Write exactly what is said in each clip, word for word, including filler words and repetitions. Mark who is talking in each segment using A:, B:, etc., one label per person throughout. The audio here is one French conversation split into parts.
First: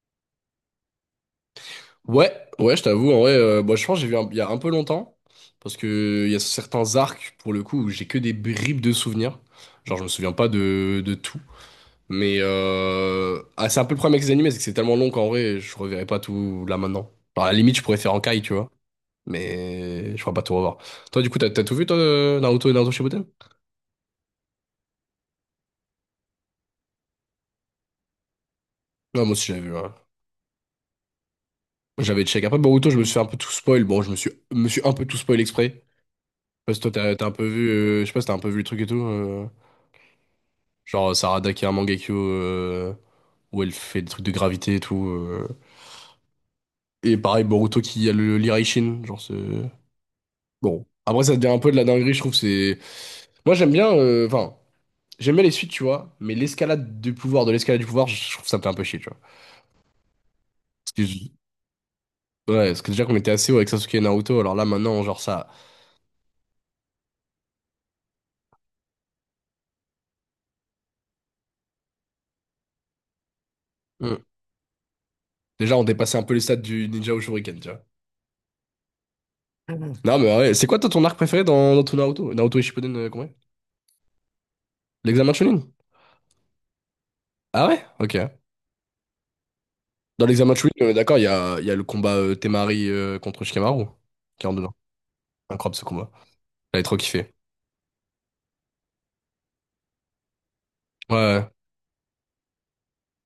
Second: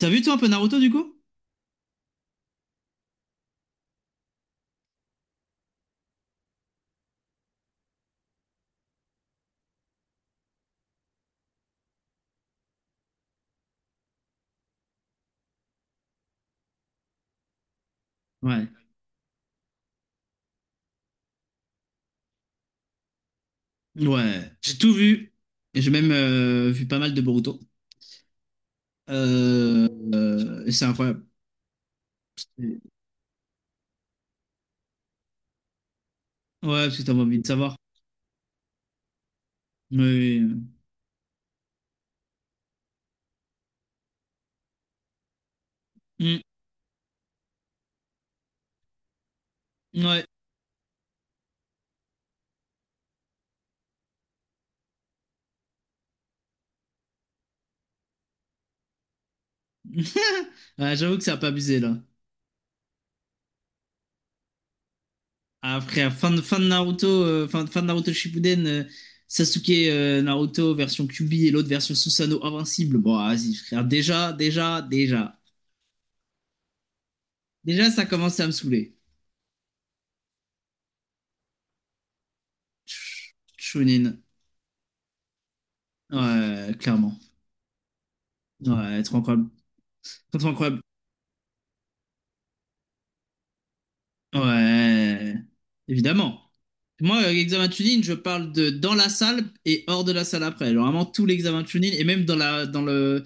A: T'as vu toi un peu Naruto du coup?
B: Ouais, ouais, je t'avoue, en vrai, euh, moi je pense que j'ai vu un- il y a un peu longtemps, parce que il y a certains arcs, pour le coup, où j'ai que des bribes de souvenirs. Genre, je me souviens pas de, de tout. Mais euh... ah, c'est un peu le problème avec les animés, c'est que c'est tellement long qu'en vrai, je reverrai pas tout là maintenant. Genre, à la limite, je pourrais faire en caille, tu
A: Ouais.
B: vois, mais je pourrais pas tout revoir. Toi, du coup, t'as t'as tout vu, toi, de Naruto et Naruto Shippuden?
A: Ouais, j'ai tout vu. Et j'ai même euh, vu pas mal de Boruto.
B: Non, moi aussi, j'avais vu, ouais.
A: Euh, euh, et c'est incroyable.
B: J'avais check. Après,
A: Ouais,
B: Boruto, je me suis fait un peu tout spoil. Bon, je me suis, me suis un peu tout spoil exprès. Parce que toi,
A: parce que t'as
B: t'as t'as un
A: envie
B: peu
A: de
B: vu,
A: savoir.
B: euh, je sais pas si t'as un peu vu le truc et tout. euh.
A: Mais, euh,
B: Genre Sarada qui a un Mangekyo euh, où elle fait des trucs de gravité et tout. euh. Et pareil, Boruto qui a le l'Iraishin. Genre c'est...
A: mm, ouais.
B: Bon. Après, ça devient un peu de la dinguerie, je trouve. C'est... Moi, j'aime bien... euh, Enfin, j'aime bien les suites, tu vois. Mais l'escalade du pouvoir, de l'escalade du pouvoir, je trouve ça me fait un peu chier, tu vois. Parce
A: Ouais,
B: que
A: j'avoue
B: je-
A: que ça a pas abusé là.
B: Ouais, parce que déjà qu'on était assez haut avec Sasuke et Naruto, alors là, maintenant, genre ça...
A: Après, à fin de, fin de Naruto, euh, fin, fin de Naruto Shippuden, euh, Sasuke euh, Naruto version Kyuubi et l'autre version Susanoo invincible. Bon, vas-y, frère.
B: Hmm.
A: Déjà, déjà, déjà.
B: Déjà, on dépassait un peu les stades du ninja au Shuriken, tu vois.
A: Déjà, ça commençait à me saouler.
B: Non, mais ouais. C'est quoi, toi, ton arc préféré dans, dans ton Naruto? Naruto et Shippuden, euh, combien?
A: Sh- Chunin.
B: L'examen de Chunin?
A: Ouais, clairement.
B: Ah ouais? Ok.
A: Ouais, trop incroyable.
B: Dans
A: Trop,
B: l'examen match, oui,
A: incroyable.
B: on est d'accord, il y a, il y a le combat euh, Temari euh, contre Shikamaru, qui est en dedans.
A: Ouais,
B: Incroyable ce combat.
A: évidemment.
B: J'avais trop
A: Moi, euh,
B: kiffé.
A: examen Chunin, je parle de dans la salle et hors de la salle après. Genre, vraiment
B: Ouais,
A: tout
B: ouais.
A: l'examen Chunin et même dans la, dans le,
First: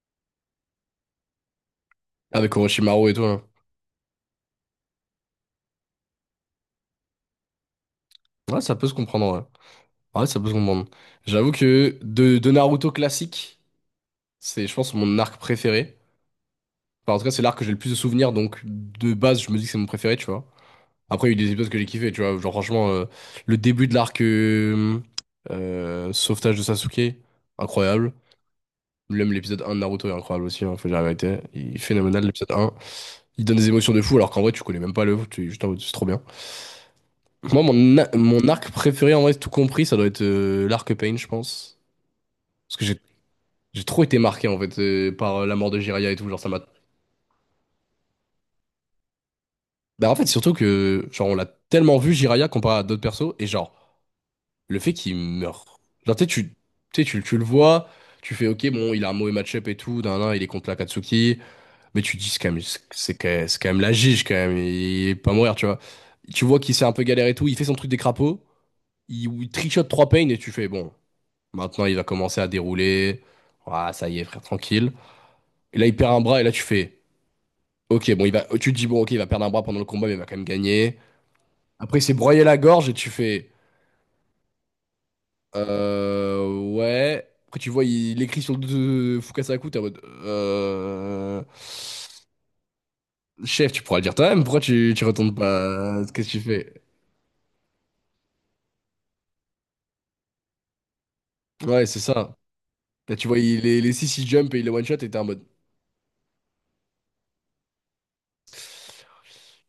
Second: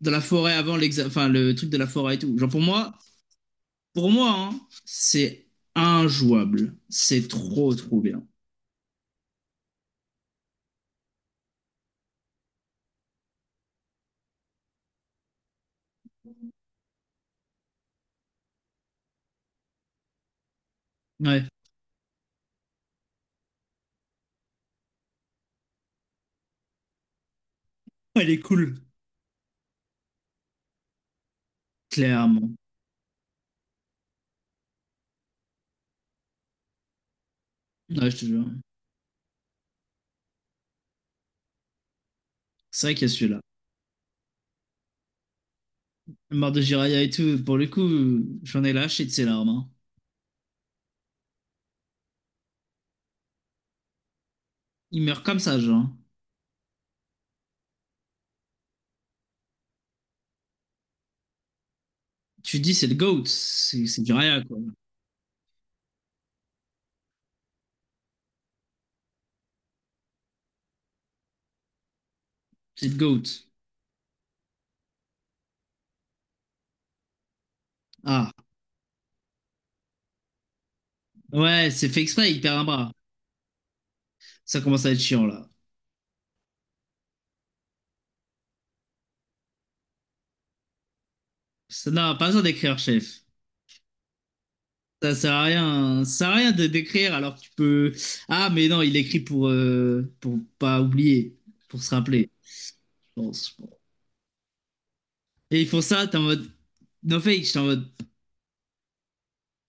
A: dans la forêt avant l'examen, enfin, le truc de la forêt et tout. Genre,
B: Avec
A: pour moi,
B: Orochimaru et tout, hein.
A: pour moi, hein, c'est injouable. C'est trop, trop bien.
B: Ouais, ça peut se comprendre, ouais. Ouais, ça peut se comprendre. J'avoue que de, de Naruto classique, c'est, je pense, mon arc préféré. Enfin, en tout cas, c'est l'arc que j'ai le plus de souvenirs, donc de base, je me dis que c'est mon préféré, tu vois. Après, il y a eu
A: Ouais.
B: des épisodes que j'ai kiffé, tu vois. Genre, franchement, euh, le début de l'arc euh, euh, Sauvetage de Sasuke, incroyable.
A: Elle est cool.
B: Même l'épisode un de Naruto est incroyable aussi, hein, faut dire la vérité. Il est phénoménal l'épisode
A: Clairement.
B: un Il donne des émotions de fou alors qu'en vrai tu connais même pas le, tu es juste en mode c'est trop bien. Moi mon,
A: Ouais,
B: a-
A: je te jure.
B: mon arc préféré en vrai tout compris ça doit être euh, l'arc Pain je pense. Parce que
A: C'est vrai
B: j'ai
A: qu'il y a celui-là.
B: j'ai trop été marqué en fait euh, par euh, la mort de Jiraiya et tout, genre ça
A: Mort
B: m'a...
A: de Jiraya et tout, pour le coup, j'en ai lâché de ses larmes. Hein.
B: Bah en fait surtout que genre on l'a tellement vu Jiraiya comparé à d'autres persos et genre le fait
A: Il
B: qu'il
A: meurt comme ça,
B: meurt.
A: genre.
B: Genre tu sais tu, tu, sais, tu, tu le vois, tu fais ok bon il a un mauvais match-up et tout, d'un il est contre l'Akatsuki. Mais tu te dis, c'est quand
A: Tu
B: même,
A: dis c'est le
B: c'est
A: GOAT,
B: quand c'est quand même
A: c'est
B: la
A: c'est du
B: gige, quand
A: rien
B: même.
A: quoi.
B: Il est pas à mourir, tu vois. Tu vois qu'il s'est un peu galéré et tout. Il fait son truc des crapauds. Il, il trichote trois pains et tu fais, bon, maintenant il va commencer à
A: C'est le
B: dérouler.
A: GOAT.
B: Ah, ça y est, frère, tranquille. Et là, il perd un bras et là, tu fais, ok, bon, il
A: Ah,
B: va, tu te dis, bon, ok, il va perdre un bras pendant le combat, mais il va quand même gagner.
A: ouais, c'est
B: Après, il
A: fait
B: s'est
A: exprès, il
B: broyé
A: perd
B: la
A: un
B: gorge et
A: bras.
B: tu fais,
A: Ça commence à être chiant, là.
B: euh, ouais. Après, tu vois, il, il écrit sur le dos de Fukasaku, t'es en mode, euh,
A: Ça n'a pas besoin d'écrire, chef.
B: chef, tu pourras le dire toi-même. Pourquoi tu, tu
A: Ça sert
B: retournes
A: à
B: pas?
A: rien, ça
B: Qu'est-ce
A: sert
B: que
A: à
B: tu
A: rien de
B: fais?
A: d'écrire alors que tu peux. Ah, mais non, il écrit pour, euh, pour pas oublier, pour
B: Ouais,
A: se
B: c'est
A: rappeler,
B: ça. Là,
A: je
B: tu vois,
A: pense.
B: il, les, les six ils jump et il les one-shot et t'es en mode.
A: Et ils font ça, t'es en mode. No fake, j'étais en mode.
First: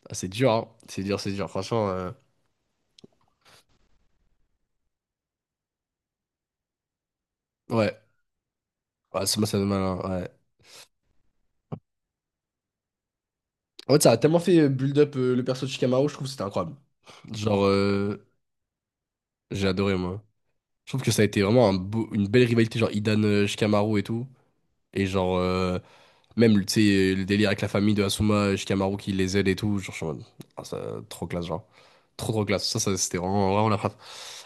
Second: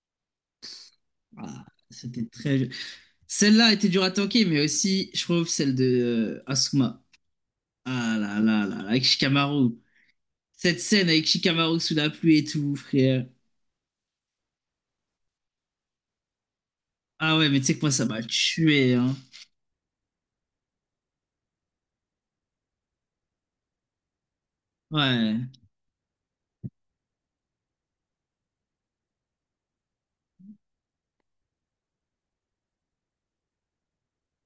B: Ah, c'est dur, hein. C'est dur, c'est dur.
A: Ah,
B: Franchement, euh,
A: c'était très. Celle-là était dure à tanker, mais aussi, je trouve, celle de euh, Asuma.
B: ouais.
A: Ah là là là, là, avec
B: Ouais, c'est moi, ça me
A: Shikamaru.
B: malin. Ouais.
A: Cette scène avec Shikamaru sous la pluie et tout, frère.
B: En fait, ça a tellement fait euh, build up euh, le perso de Shikamaru, je trouve que c'était incroyable.
A: Ah ouais, mais
B: Genre,
A: tu sais que moi, ça m'a
B: euh,
A: tué, hein.
B: j'ai adoré, moi. Je trouve que ça a été vraiment un beau- une belle rivalité, genre Idan euh, Shikamaru et tout. Et genre,
A: Ouais.
B: euh, même, tu sais, euh, le délire avec la famille de Asuma, Shikamaru qui les aide et tout, genre, je suis en mode, ah, ça, trop classe, genre. Trop, trop classe. Ça, ça, c'était vraiment, vraiment la frappe.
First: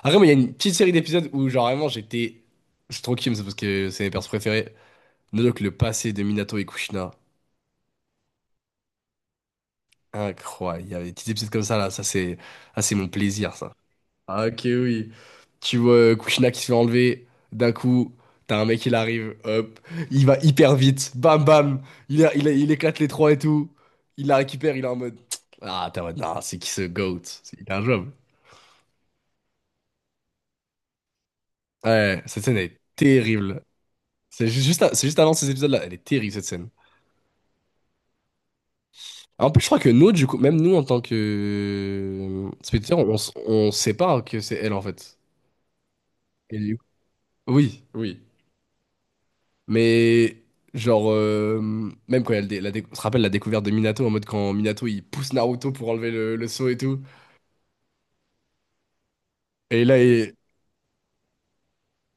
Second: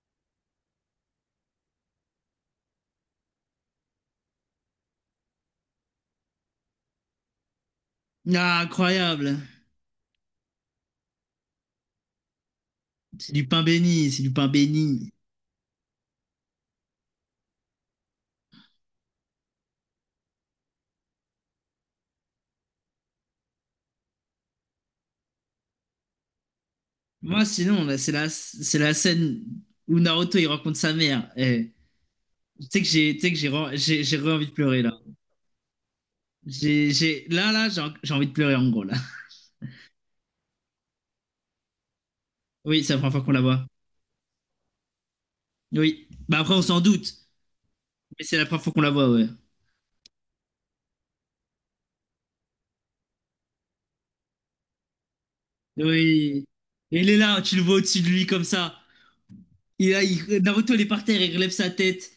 B: Après, mais il y a une petite série d'épisodes où, genre, vraiment, j'étais. Je suis trop kiffé, c'est parce que c'est mes persos préférés. Nodok, le passé de Minato et Kushina.
A: Ah, incroyable.
B: Incroyable. Il y avait des petits épisodes comme ça, là. Ça, c'est. Ah, c'est mon
A: C'est du
B: plaisir,
A: pain
B: ça.
A: béni, c'est du
B: Ah,
A: pain
B: ok, oui.
A: béni.
B: Tu vois euh, Kushina qui se fait enlever. D'un coup, t'as un mec, il arrive. Hop. Il va hyper vite. Bam, bam. Il, a- il, a- il éclate les trois et tout. Il la récupère. Il est en mode. Ah, t'es en mode. Non, c'est qui ce GOAT?
A: Moi,
B: C'est- Il a un
A: sinon, là,
B: job.
A: c'est la, c'est la scène où Naruto, il rencontre sa mère. Eh,
B: Ouais, cette scène
A: tu
B: est
A: sais que j'ai, tu sais que j'ai,
B: terrible.
A: re- j'ai, j'ai re-
B: C'est
A: envie de
B: ju-
A: pleurer,
B: juste,
A: là.
B: c'est juste avant ces épisodes-là. Elle est terrible, cette scène.
A: J'ai, j'ai, là, là, j'ai, en- j'ai envie de pleurer, en gros, là.
B: En plus, je crois que nous, du coup, même nous, en tant que euh,
A: Oui, c'est la
B: spectateurs,
A: première
B: on,
A: fois
B: s-
A: qu'on la voit.
B: on sait pas que c'est elle, en fait.
A: Oui. Bah après,
B: Et
A: on
B: du
A: s'en
B: coup-
A: doute.
B: Oui, oui.
A: Mais c'est la première fois qu'on la voit, ouais.
B: Mais genre, euh, même quand il y a le dé- la dé- on se rappelle la découverte de Minato, en mode quand Minato il pousse Naruto pour enlever le, le
A: Oui.
B: sceau et tout.
A: Et il est là, tu le vois au-dessus de lui, comme ça.
B: Et
A: Il,
B: là,
A: a-
B: il...
A: il- Naruto, il est par terre, il relève sa tête.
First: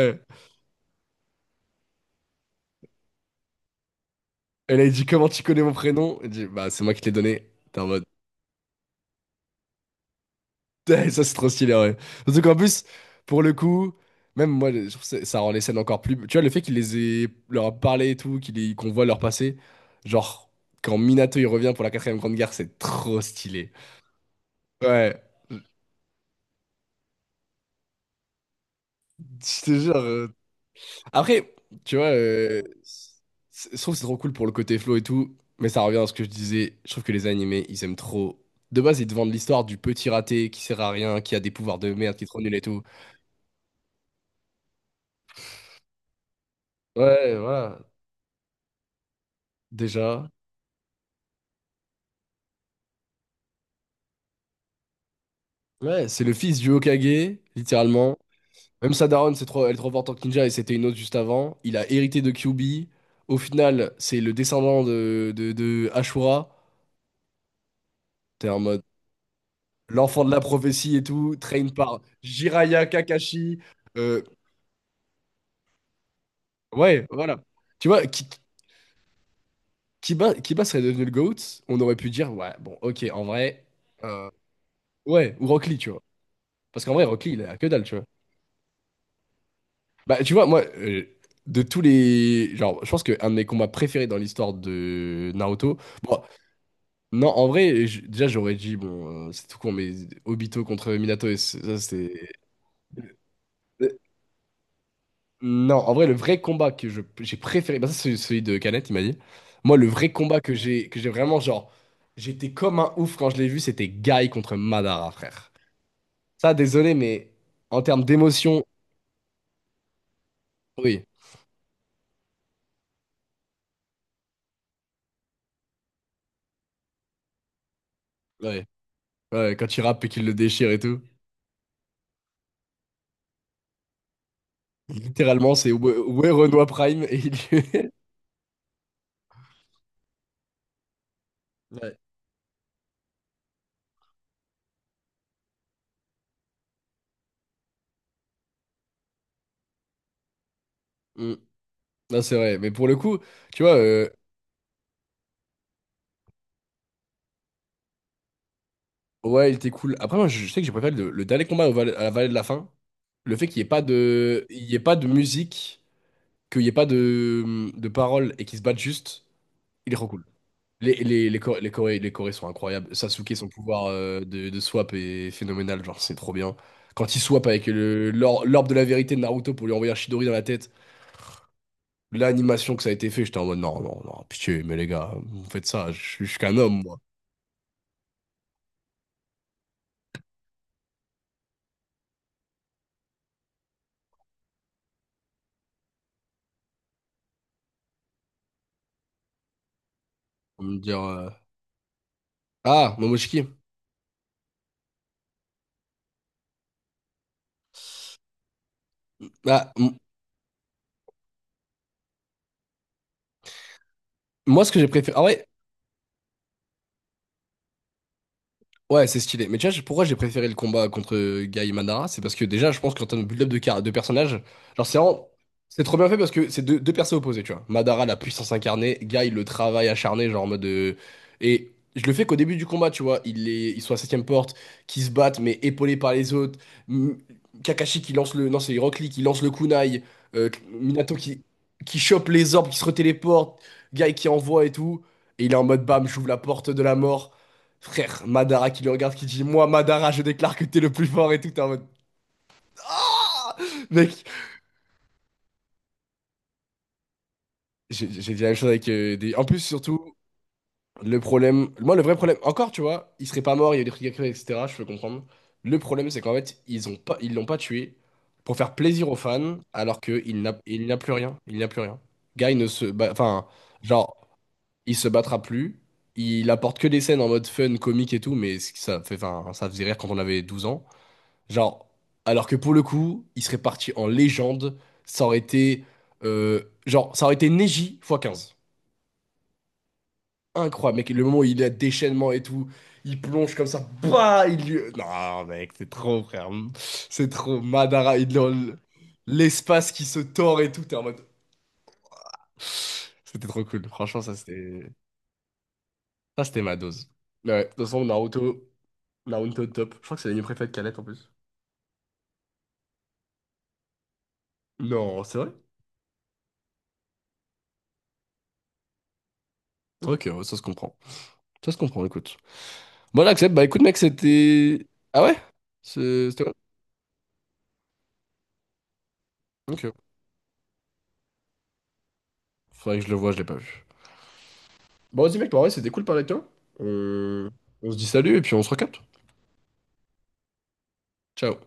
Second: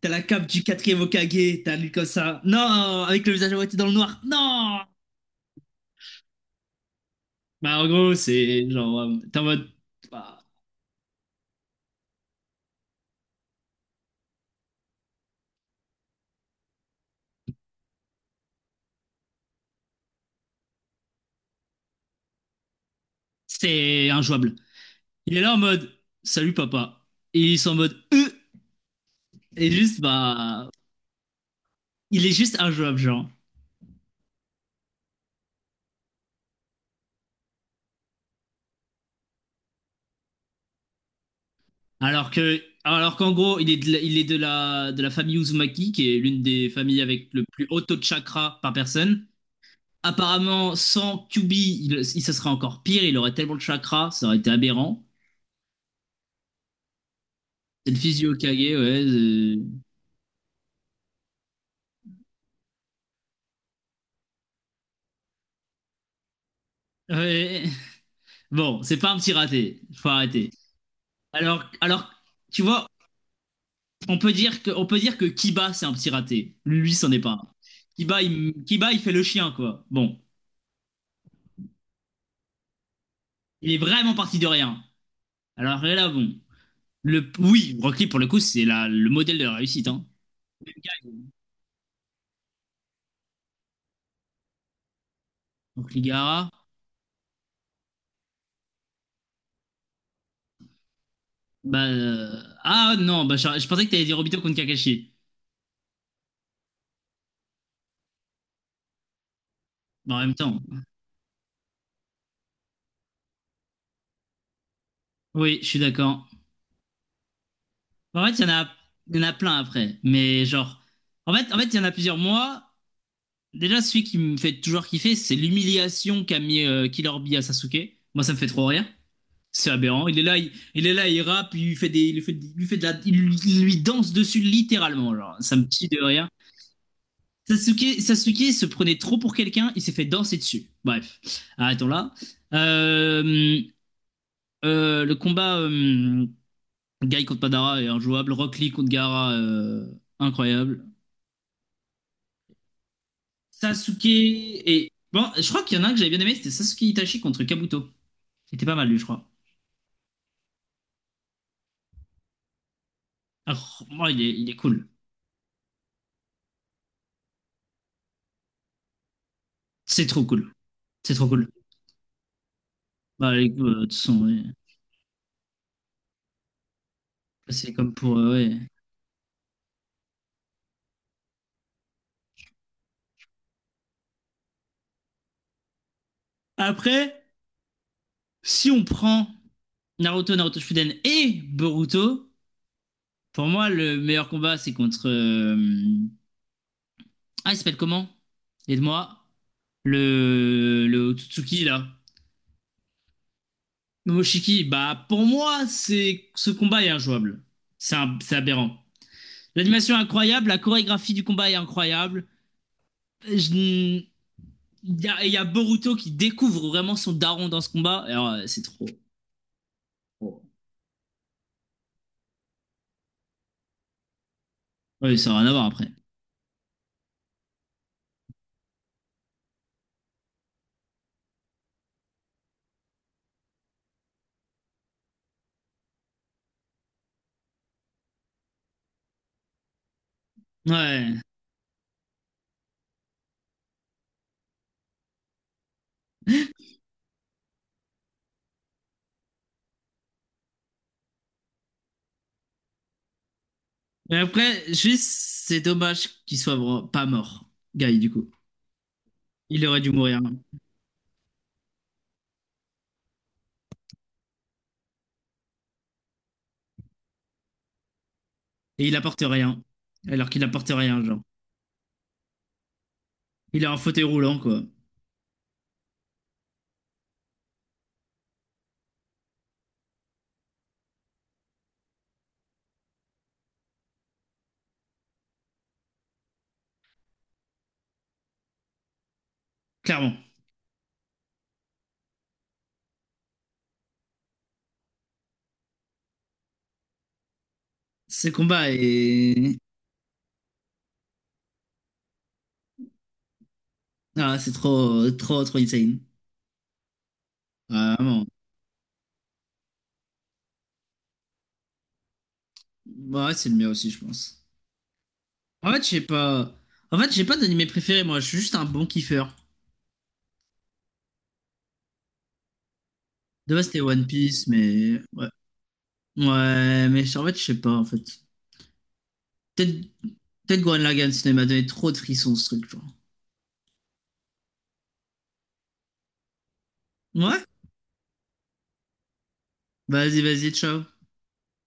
A: T'as la cape du quatrième Hokage, t'as lui comme ça. Non, avec le visage à moitié dans le noir.
B: Et
A: Non!
B: là, il dit comment tu connais mon prénom? Il dit, bah c'est moi qui te l'ai donné.
A: Bah,
B: T'es en
A: en
B: mode,
A: gros, c'est genre, euh, t'es en mode, bah,
B: eh, ça c'est trop stylé, ouais. Surtout qu'en plus, pour le coup, même moi, je trouve que ça ça rend les scènes encore plus... Tu vois, le fait qu'il les ait... leur a parlé et tout, qu'il les- qu'on voit leur passé, genre, quand Minato il revient pour la quatrième grande guerre, c'est trop stylé.
A: c'est injouable.
B: Ouais,
A: Il est là en mode, salut papa. Et ils sont en mode, euh,
B: je te
A: et
B: jure,
A: juste,
B: euh,
A: bah,
B: après, tu vois,
A: il est juste
B: euh,
A: injouable, genre.
B: c'est- je trouve que c'est trop cool pour le côté flow et tout, mais ça revient à ce que je disais. Je trouve que les animés, ils aiment trop. De base, ils te vendent l'histoire du petit raté qui sert à rien, qui a des pouvoirs de merde, qui est
A: Alors
B: trop nul et
A: que,
B: tout.
A: alors qu'en gros, il est de la, il est de la, de la famille Uzumaki, qui est l'une des familles avec
B: Ouais,
A: le plus
B: voilà,
A: haut taux de chakra par personne.
B: déjà.
A: Apparemment, sans kyuubi, il, il- ça serait encore pire. Il aurait tellement de chakras, ça aurait été aberrant.
B: Ouais, c'est le fils du Hokage,
A: C'est le
B: littéralement.
A: fils du Hokage, ouais.
B: Même sa daronne, c'est
A: Euh,
B: trop, elle est trop forte en ninja et c'était une autre juste avant. Il a hérité de Kyuubi. Au final, c'est le descendant de, de, de Ashura.
A: ouais.
B: T'es en mode
A: Bon, c'est pas un petit raté. Faut
B: l'enfant de la
A: arrêter.
B: prophétie et tout, train
A: Alors,
B: par
A: alors, tu
B: Jiraiya
A: vois,
B: Kakashi.
A: on
B: Euh,
A: peut dire que, on peut dire que Kiba, c'est un petit raté. Lui,
B: Ouais,
A: c'en est pas
B: voilà.
A: un.
B: Tu vois,
A: Kiba,
B: Ki-
A: il, Kiba, il fait le chien, quoi. Bon,
B: Kiba, Kiba serait devenu le GOAT, on aurait pu dire, ouais, bon, ok, en vrai,
A: il est vraiment
B: euh,
A: parti de rien.
B: ouais, ou Rock Lee,
A: Alors
B: tu
A: et
B: vois.
A: là, bon.
B: Parce qu'en vrai, Rock
A: Le,
B: Lee, il a que
A: oui,
B: dalle, tu
A: Rock
B: vois.
A: Lee, pour le coup, c'est la- le modèle de la réussite, hein.
B: Bah, tu vois, moi, euh, de tous les. Genre, je pense qu'un de mes combats préférés dans l'histoire de Naruto.
A: Donc,
B: Bon,
A: Ligara,
B: non, en vrai, j- déjà, j'aurais dit, bon, euh, c'est tout con, mais Obito contre Minato, et c- ça,
A: bah.
B: c'est.
A: Euh, ah non, bah, je, je pensais que t'allais dire Obito contre Kakashi.
B: Non, en vrai, le vrai combat que je, j'ai préféré, bah ça c'est celui de Canet, il m'a dit. Moi, le vrai
A: Mais en même
B: combat que
A: temps,
B: j'ai que j'ai vraiment, genre, j'étais comme un ouf quand je l'ai vu, c'était Guy contre Madara, frère.
A: oui, je suis d'accord.
B: Ça, désolé, mais en termes
A: En fait, il y en
B: d'émotion,
A: a, il y en a plein après. Mais genre,
B: oui,
A: en fait, en fait, il y en a plusieurs mois. Déjà, celui qui me fait toujours kiffer, c'est l'humiliation qu'a mis euh, Killer Bee à Sasuke. Moi, ça me fait
B: ouais,
A: trop rire.
B: ouais,
A: C'est
B: quand il rappe et
A: aberrant. Il est
B: qu'il le
A: là, il,
B: déchire et
A: il est
B: tout,
A: là, il rappe, il lui fait des, il lui fait, il lui fait de la, il lui il lui danse dessus littéralement. Genre,
B: littéralement,
A: ça me
B: c'est
A: tue
B: ouais,
A: de rire.
B: ouais, Renoir Prime et il.
A: Sasuke, Sasuke se prenait trop pour quelqu'un, il s'est fait danser dessus. Bref, arrêtons
B: Ouais.
A: là. Euh, euh, le combat. euh, Guy contre Madara est injouable. Rock Lee contre Gara, euh, incroyable.
B: Mm. Non, c'est vrai, mais pour le coup, tu vois,
A: Sasuke
B: euh,
A: et. Bon, je crois qu'il y en a un que j'avais bien aimé, c'était Sasuke Itachi contre Kabuto. C'était pas mal, lui, je crois.
B: ouais, il était cool. Après, moi, je, je sais que j'ai préféré le, le dernier combat au Val- à la Vallée de la Fin, le fait qu'il n'y ait pas
A: Alors, moi, il est,
B: de,
A: il est
B: il y ait
A: cool.
B: pas de musique. Qu'il n'y ait pas de, de paroles et qu'ils se battent juste, il est
A: C'est
B: trop cool.
A: trop cool.
B: Les,
A: C'est trop
B: les, les,
A: cool.
B: Coré- les, Coré- les Corés sont incroyables.
A: Bah,
B: Sasuke, son
A: les coups, euh, de
B: pouvoir
A: toute
B: euh,
A: façon, ouais.
B: de, de swap est phénoménal, genre c'est trop bien. Quand il swap avec
A: C'est comme
B: le,
A: pour. Euh,
B: l'or-
A: ouais.
B: l'orbe de la vérité de Naruto pour lui envoyer un Chidori dans la tête, l'animation que ça a été fait, j'étais en mode non, non, non, pitié, mais les gars, vous faites ça, je, suis je suis qu'un homme, moi.
A: Après, si on prend Naruto, Naruto Shippuden et Boruto, pour moi, le meilleur combat, c'est contre. euh, Ah, il s'appelle comment? Aide-moi.
B: On me
A: Le...
B: dire.
A: le
B: euh,
A: Otsutsuki, là.
B: Ah, Momoshiki.
A: Momoshiki, bah pour moi, c'est ce combat est injouable. C'est un- c'est aberrant.
B: Ah,
A: L'animation
B: m-
A: est incroyable, la chorégraphie du combat est incroyable. Je-
B: Moi, ce que j'ai
A: Il y
B: préféré. Ah
A: a, il y a
B: ouais,
A: Boruto qui découvre vraiment son daron dans ce combat. Et alors, euh, c'est trop.
B: ouais, c'est stylé. Mais tu vois, je- pourquoi j'ai
A: Trop.
B: préféré le combat contre Guy Madara? C'est parce que déjà, je pense qu'en termes de build-up de, car- de personnages, genre, c'est
A: Oui,
B: vraiment.
A: ça n'a rien à voir
B: C'est
A: après.
B: trop bien fait parce que c'est deux, deux persos opposés, tu vois. Madara, la puissance incarnée, Guy, le travail acharné, genre en mode. euh, Et je le fais qu'au début du combat, tu vois. Il est... Ils sont à septième porte, qui se battent, mais épaulés par les autres. M- Kakashi qui lance le. Non, c'est Rock Lee qui lance le kunai. euh, Minato
A: Ouais.
B: qui... qui chope les orbes, qui se retéléporte. Guy qui envoie et tout. Et il est en mode bam, j'ouvre la porte de la mort. Frère, Madara qui le regarde, qui dit moi, Madara, je déclare que t'es le plus fort et tout. T'es en mode ah.
A: Mais
B: Mec,
A: après, juste, c'est dommage qu'il soit vra- pas mort, Guy,
B: j'ai
A: du coup.
B: j'ai dit la même chose avec euh, des. En plus,
A: Il aurait dû
B: surtout,
A: mourir.
B: le problème. Moi, le vrai problème, encore, tu vois, il serait pas mort, il y a eu des trucs à créer, et cetera. Je peux comprendre. Le problème, c'est qu'en fait, ils ont pas, ils l'ont pas tué pour faire
A: Et il
B: plaisir aux
A: apporte
B: fans,
A: rien.
B: alors
A: Alors
B: qu'il
A: qu'il
B: n'a
A: apporte
B: il n'a
A: rien,
B: plus
A: genre.
B: rien. Il n'a plus rien. Guy ne se. Bat- Enfin,
A: Il est en fauteuil
B: genre,
A: roulant, quoi.
B: il se battra plus. Il apporte que des scènes en mode fun, comique et tout, mais ça, fait, enfin, ça faisait rire quand on avait douze ans. Genre, alors que pour le coup, il serait parti en légende. Ça aurait été. euh, genre, ça aurait été Neji x quinze.
A: Clairement.
B: Incroyable, mec. Le moment où il a déchaînement et tout, il plonge comme ça. Bah, il lui. Non, mec, c'est trop, frère. C'est trop. Madara,
A: Ce
B: il
A: combat
B: le-
A: est...
B: l'espace qui se tord et tout. T'es en mode. C'était trop cool. Franchement, ça,
A: Ah, c'est
B: c'était.
A: trop, trop, trop insane.
B: Ça, c'était ma dose. Ouais, de toute
A: Ah,
B: façon,
A: vraiment.
B: Naruto. Naruto top. Je crois que c'est l'anime préféré de Kalette en plus.
A: Bah, ouais, c'est le mien aussi, je pense.
B: Non, c'est vrai?
A: En fait, j'ai pas. En fait, j'ai pas d'animé préféré, moi. Je suis juste un bon kiffeur.
B: Ok, ouais, ça se comprend. Ça se comprend, écoute. Voilà, Accept,
A: De
B: bah
A: base, c'était
B: écoute, mec,
A: One Piece,
B: c'était.
A: mais.
B: Ah
A: Ouais.
B: ouais? C'est- C'était.
A: Ouais, mais je- en fait, je sais pas, en fait. Peut-être
B: Ok.
A: peut-être Gurren Lagann, sinon il m'a donné trop de frissons, ce truc, genre.
B: Faudrait que je le vois, je l'ai pas vu. Bon, vas-y, mec, bah ouais, c'était cool de parler avec toi.
A: Ouais?
B: On... on se dit salut et puis on se recapte.
A: Vas-y, vas-y, ciao.
B: Ciao.